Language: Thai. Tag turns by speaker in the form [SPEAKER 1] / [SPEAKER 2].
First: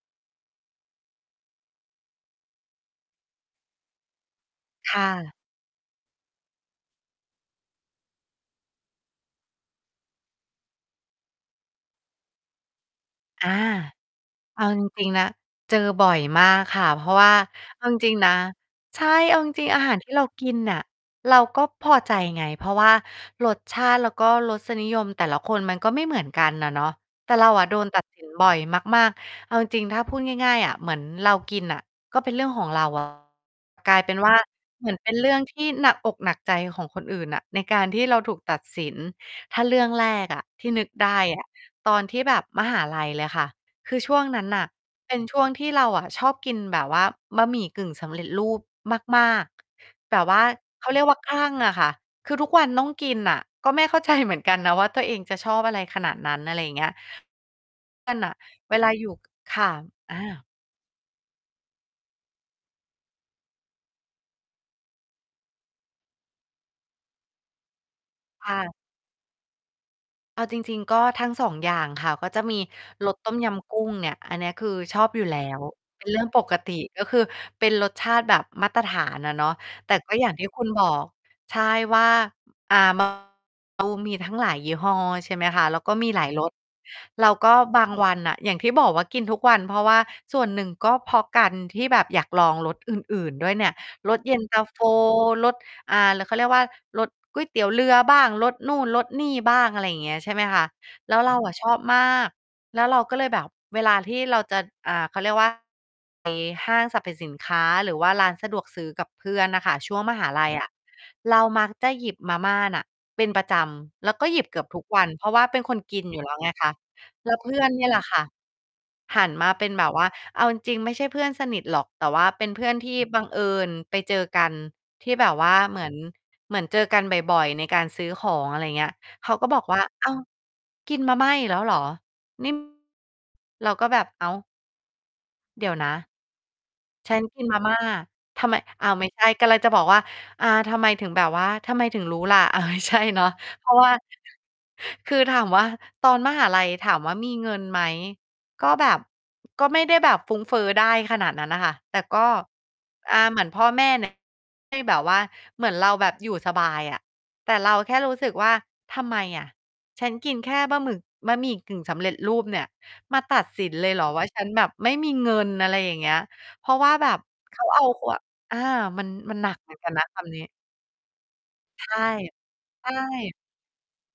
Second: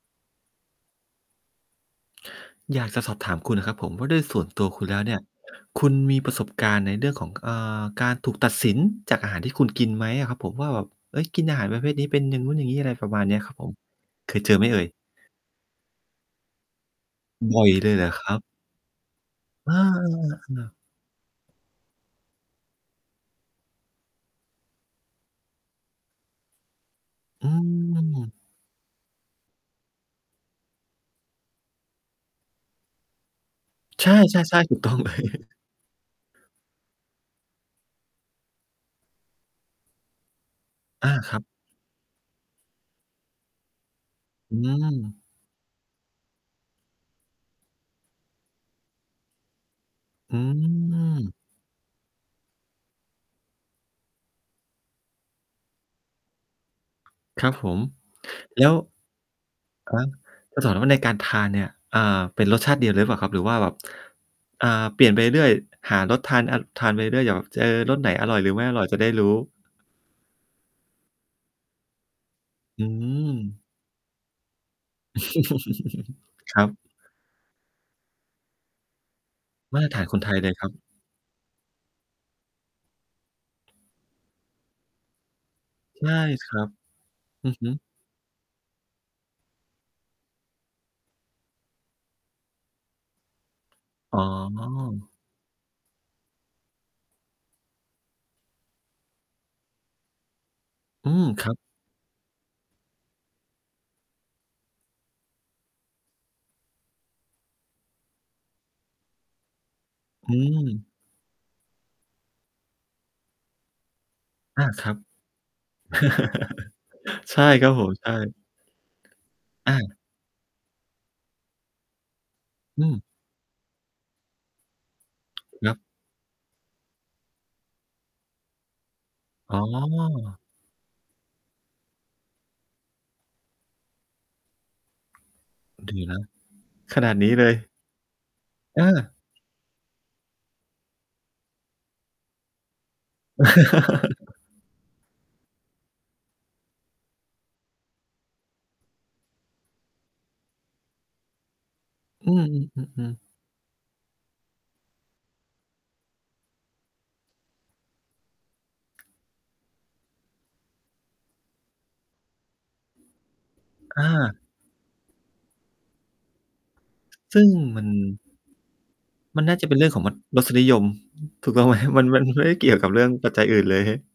[SPEAKER 1] อยากจะสอบถามคุณครับผมว่าด้วยส่วนตัวคุณ
[SPEAKER 2] ค
[SPEAKER 1] แล้
[SPEAKER 2] ่
[SPEAKER 1] วเนี่ย
[SPEAKER 2] ะ
[SPEAKER 1] คุณมีประสบการณ์ในเรื่องของ อ่า การถูกตัดสินจากอาหารที่คุณกินไหมอะครับผม? ว่าแบบ เฮ้ย กินอาหารประเภทนี้เป็นอย่างนู้นอย่างนี้ อะไรประมาณนี้
[SPEAKER 2] อ
[SPEAKER 1] ค
[SPEAKER 2] า
[SPEAKER 1] รับผม เคยเจ
[SPEAKER 2] เ
[SPEAKER 1] อไ
[SPEAKER 2] อ
[SPEAKER 1] ห
[SPEAKER 2] า
[SPEAKER 1] มเอ
[SPEAKER 2] จ
[SPEAKER 1] ่ย?
[SPEAKER 2] ริง ๆ นะ เจอบ่อยมากค่ะ เพราะว่า
[SPEAKER 1] บ่อย
[SPEAKER 2] เอ
[SPEAKER 1] เ
[SPEAKER 2] า
[SPEAKER 1] ล
[SPEAKER 2] จ
[SPEAKER 1] ยเหรอ
[SPEAKER 2] ริง
[SPEAKER 1] ค
[SPEAKER 2] ๆ
[SPEAKER 1] ร
[SPEAKER 2] นะ
[SPEAKER 1] ับ?
[SPEAKER 2] ใช่ เอาจริง
[SPEAKER 1] อา
[SPEAKER 2] ๆ อาหารที่เรากิน
[SPEAKER 1] ๆ ๆ ๆ
[SPEAKER 2] น่ะเราก็พอใจไง เพราะว่ารสชาติแล้วก็รสนิยมแต่ละคนมันก็ไม่เหมือนกันน่ะเนาะ แต่เร
[SPEAKER 1] อ
[SPEAKER 2] า
[SPEAKER 1] ื
[SPEAKER 2] อะโดนตัด สิน
[SPEAKER 1] ม
[SPEAKER 2] บ่อยมาก ๆ เอาจริง ๆ ถ้าพูดง่าย ๆ อะ เหมือนเรากินน่ะก็เป็นเรื่องของเรา อะ กลาย
[SPEAKER 1] ใช
[SPEAKER 2] เป็นว่า
[SPEAKER 1] ่ ๆ ๆ ถูก
[SPEAKER 2] เหม
[SPEAKER 1] ต้
[SPEAKER 2] ือ
[SPEAKER 1] อง
[SPEAKER 2] นเป
[SPEAKER 1] เล
[SPEAKER 2] ็น
[SPEAKER 1] ย
[SPEAKER 2] เรื่องที่หนักอกหนักใจของคนอื่นน่ะ ในการที่เราถูกตัดสิน ถ้าเรื่องแรกอะที่นึก
[SPEAKER 1] อ
[SPEAKER 2] ได
[SPEAKER 1] า
[SPEAKER 2] ้
[SPEAKER 1] คร
[SPEAKER 2] อ
[SPEAKER 1] ับ
[SPEAKER 2] ะ ตอนที่แบบมหาลัยเลยค่ะ คือช่วงนั้น
[SPEAKER 1] อื
[SPEAKER 2] น่ะ เป็น
[SPEAKER 1] ม
[SPEAKER 2] ช่วงที่เราอะชอบกินแบบว่าบะหมี่กึ่งสำเร็จรูปมาก ๆ แบบว
[SPEAKER 1] อื
[SPEAKER 2] ่าเขาเรียกว่าค
[SPEAKER 1] ม
[SPEAKER 2] ลั่งอะค่ะ คือทุกวันต้องกินน่ะ ก็ไม่เข้าใจเหมือนกันนะว่าตัวเองจะชอบอะไรขนาดนั้น อะไรอย่างเงี้ย ก็น
[SPEAKER 1] ครับผม แล้
[SPEAKER 2] ่ะ เ
[SPEAKER 1] ว
[SPEAKER 2] วลาอยู่ ค่ะ
[SPEAKER 1] อะฮะ
[SPEAKER 2] อา
[SPEAKER 1] จะถามว่าในการทานเนี่ย อ่า เป็นรสชาติเดียวหรือเปล่าครับ? หรือว่าแบบ อ่า เปลี่ยนไปเรื่อย ๆ หารสทานอะ ทานไปเรื่อย ๆ อย่างแบบเจอรสไหนอร่อยห
[SPEAKER 2] ค
[SPEAKER 1] รื
[SPEAKER 2] ่
[SPEAKER 1] อไม่
[SPEAKER 2] ะ
[SPEAKER 1] อร่อยจะได้รู้?
[SPEAKER 2] เอาจริง ๆ ก็ทั้ง 2 อย่างค่ะ ก็จะมี
[SPEAKER 1] อื
[SPEAKER 2] รสต้มย
[SPEAKER 1] ม
[SPEAKER 2] ำกุ้งเนี่ย อันนี้คือชอบอยู่แล้ว เป็นเรื่องปก
[SPEAKER 1] ครั
[SPEAKER 2] ติ
[SPEAKER 1] บ
[SPEAKER 2] ก็คือเป็นรสชาติแบบมาตรฐานอะเนาะ
[SPEAKER 1] มาต
[SPEAKER 2] แต
[SPEAKER 1] ร
[SPEAKER 2] ่
[SPEAKER 1] ฐาน
[SPEAKER 2] ก็
[SPEAKER 1] คน
[SPEAKER 2] อย่
[SPEAKER 1] ไ
[SPEAKER 2] า
[SPEAKER 1] ท
[SPEAKER 2] ง
[SPEAKER 1] ย
[SPEAKER 2] ที
[SPEAKER 1] เ
[SPEAKER 2] ่
[SPEAKER 1] ลย
[SPEAKER 2] คุ
[SPEAKER 1] คร
[SPEAKER 2] ณ
[SPEAKER 1] ั
[SPEAKER 2] บ
[SPEAKER 1] บ
[SPEAKER 2] อก ใช่ ว่า อ่า มา ทั้งหลายยี่ห้อใช่ไหมคะ แล้วก็
[SPEAKER 1] ใช
[SPEAKER 2] มี
[SPEAKER 1] ่
[SPEAKER 2] หลายร
[SPEAKER 1] ค
[SPEAKER 2] ส
[SPEAKER 1] รับ
[SPEAKER 2] เราก
[SPEAKER 1] อื
[SPEAKER 2] ็
[SPEAKER 1] อฮึ
[SPEAKER 2] บางวันน่ะ อย่างที่บอกว่ากินทุกวัน เพราะว่าส่วนหนึ่งก็เพราะกันที่แบบอยากลองรสอื่น ๆ ด้วยเนี่ย ร
[SPEAKER 1] อ๋
[SPEAKER 2] สเย็นตา โฟ
[SPEAKER 1] อ
[SPEAKER 2] รส อ่า แล้วเขาเรียกว่า รสก๋วยเตี๋ยวเรือบ้าง รสนู่น รสนี่บ้าง อะไรอย่างเงี้ย ใช่ไหมคะ
[SPEAKER 1] อื
[SPEAKER 2] แล้ว
[SPEAKER 1] ม
[SPEAKER 2] เรา
[SPEAKER 1] ค
[SPEAKER 2] อ
[SPEAKER 1] รั
[SPEAKER 2] ะ
[SPEAKER 1] บ
[SPEAKER 2] ชอบมาก แล้วเราก็เลยแบบเวลาที่เราจะ อ่า เขาเรียก ว่า ใน ห้างสรรพสินค้าหรือว่าร้านสะดวกซื้อกับเพื่อนน่ะค่ะ ช่วง มหา
[SPEAKER 1] อื
[SPEAKER 2] ลัยอะ
[SPEAKER 1] ม
[SPEAKER 2] เรามักจะหยิบมาม่าน่ะเป็นประจำ แล้วก็หยิบเกื
[SPEAKER 1] อ
[SPEAKER 2] อ
[SPEAKER 1] า
[SPEAKER 2] บทุ
[SPEAKER 1] ค
[SPEAKER 2] ก
[SPEAKER 1] รับ
[SPEAKER 2] วัน เพราะว่าเป็นคนกินอยู่แล้วไงคะ แล้
[SPEAKER 1] ใช
[SPEAKER 2] ว
[SPEAKER 1] ่
[SPEAKER 2] เพื่
[SPEAKER 1] ค
[SPEAKER 2] อ
[SPEAKER 1] รั
[SPEAKER 2] น
[SPEAKER 1] บ
[SPEAKER 2] เ
[SPEAKER 1] ผ
[SPEAKER 2] นี่ย
[SPEAKER 1] ม
[SPEAKER 2] แหละ
[SPEAKER 1] ใช
[SPEAKER 2] ค่ะ
[SPEAKER 1] ่
[SPEAKER 2] หันมาเป็
[SPEAKER 1] อ
[SPEAKER 2] นแบบ
[SPEAKER 1] า
[SPEAKER 2] ว่า เอาจริง ๆ ไม่ใช่เพื่อนสนิทหรอก แต่ว่าเป็นเพื่อน
[SPEAKER 1] อื
[SPEAKER 2] ที่
[SPEAKER 1] ม
[SPEAKER 2] บังเอิญไปเจอกันที่แบบว่า
[SPEAKER 1] เนา
[SPEAKER 2] เ
[SPEAKER 1] ะ
[SPEAKER 2] หมือน เหมือนเจอกันบ่อย ๆ ในการซื้อของ อะไรอย่างเงี้ย เขาก็
[SPEAKER 1] อ
[SPEAKER 2] บ
[SPEAKER 1] ๋
[SPEAKER 2] อกว่า "อ้าว
[SPEAKER 1] อ
[SPEAKER 2] กินมาม่าอีกแล้วเหรอ นี่" เราก็แบบ อ้าว เดี๋ยวนะ
[SPEAKER 1] ดีนะ ขนา
[SPEAKER 2] ฉ
[SPEAKER 1] ด
[SPEAKER 2] ัน
[SPEAKER 1] นี้
[SPEAKER 2] ก
[SPEAKER 1] เ
[SPEAKER 2] ิ
[SPEAKER 1] ล
[SPEAKER 2] น
[SPEAKER 1] ย
[SPEAKER 2] มาม่า ทำไม
[SPEAKER 1] เ
[SPEAKER 2] อ้าว ไม่
[SPEAKER 1] ออ
[SPEAKER 2] ใช่ กำลังจะบอกว่า อ่า ทำไมถึงแบบว่า ทำไมถึงรู้ล่ะ อ่า ไม่ใช่ เนาะ เพราะว่า คือถามว่าตอนมหาลัยถามว่ามีเงินไหม ก็แบบ ก็ไม่ได้แบบฟุ้งเฟ้อได้ขนาดนั้นน่ะค่ะ แต่ก็
[SPEAKER 1] อือ
[SPEAKER 2] อ่
[SPEAKER 1] ๆ
[SPEAKER 2] า
[SPEAKER 1] ๆ ๆ
[SPEAKER 2] เหมือนพ่อแม่ น่ะ ที่แบบว่า เหมือนเราแบบอยู่สบายอะ แต่เราแค่รู้สึกว่าทำไมอะ ฉันกินแค่บะหมึก บะหมี่กึ่งสำเร็จรูปเนี่ย มาตัดสินเลยเห
[SPEAKER 1] อ
[SPEAKER 2] รอ ว่า
[SPEAKER 1] า
[SPEAKER 2] ฉันแบบไม่มีเงิน อะไรอย่างเงี้ย เพราะว่าแบบ
[SPEAKER 1] ซึ่ง
[SPEAKER 2] เขาเ
[SPEAKER 1] ม
[SPEAKER 2] อ
[SPEAKER 1] ั
[SPEAKER 2] า
[SPEAKER 1] น
[SPEAKER 2] ครัว อา มัน มัน
[SPEAKER 1] มั
[SPEAKER 2] ห
[SPEAKER 1] น
[SPEAKER 2] นั
[SPEAKER 1] น่
[SPEAKER 2] ก
[SPEAKER 1] าจะ
[SPEAKER 2] เห
[SPEAKER 1] เ
[SPEAKER 2] ม
[SPEAKER 1] ป็
[SPEAKER 2] ือ
[SPEAKER 1] น
[SPEAKER 2] น
[SPEAKER 1] เรื
[SPEAKER 2] ก
[SPEAKER 1] ่
[SPEAKER 2] ั
[SPEAKER 1] อง
[SPEAKER 2] น
[SPEAKER 1] ข
[SPEAKER 2] น
[SPEAKER 1] อง
[SPEAKER 2] ะ
[SPEAKER 1] อ
[SPEAKER 2] คำนี
[SPEAKER 1] ร
[SPEAKER 2] ้
[SPEAKER 1] สนิยม ถูกต้องไหม?
[SPEAKER 2] ใช่
[SPEAKER 1] มัน มันไม่ได้เกี่ยว
[SPEAKER 2] ใช
[SPEAKER 1] กับเรื่องปัจ
[SPEAKER 2] ่
[SPEAKER 1] จัยอื่นเลย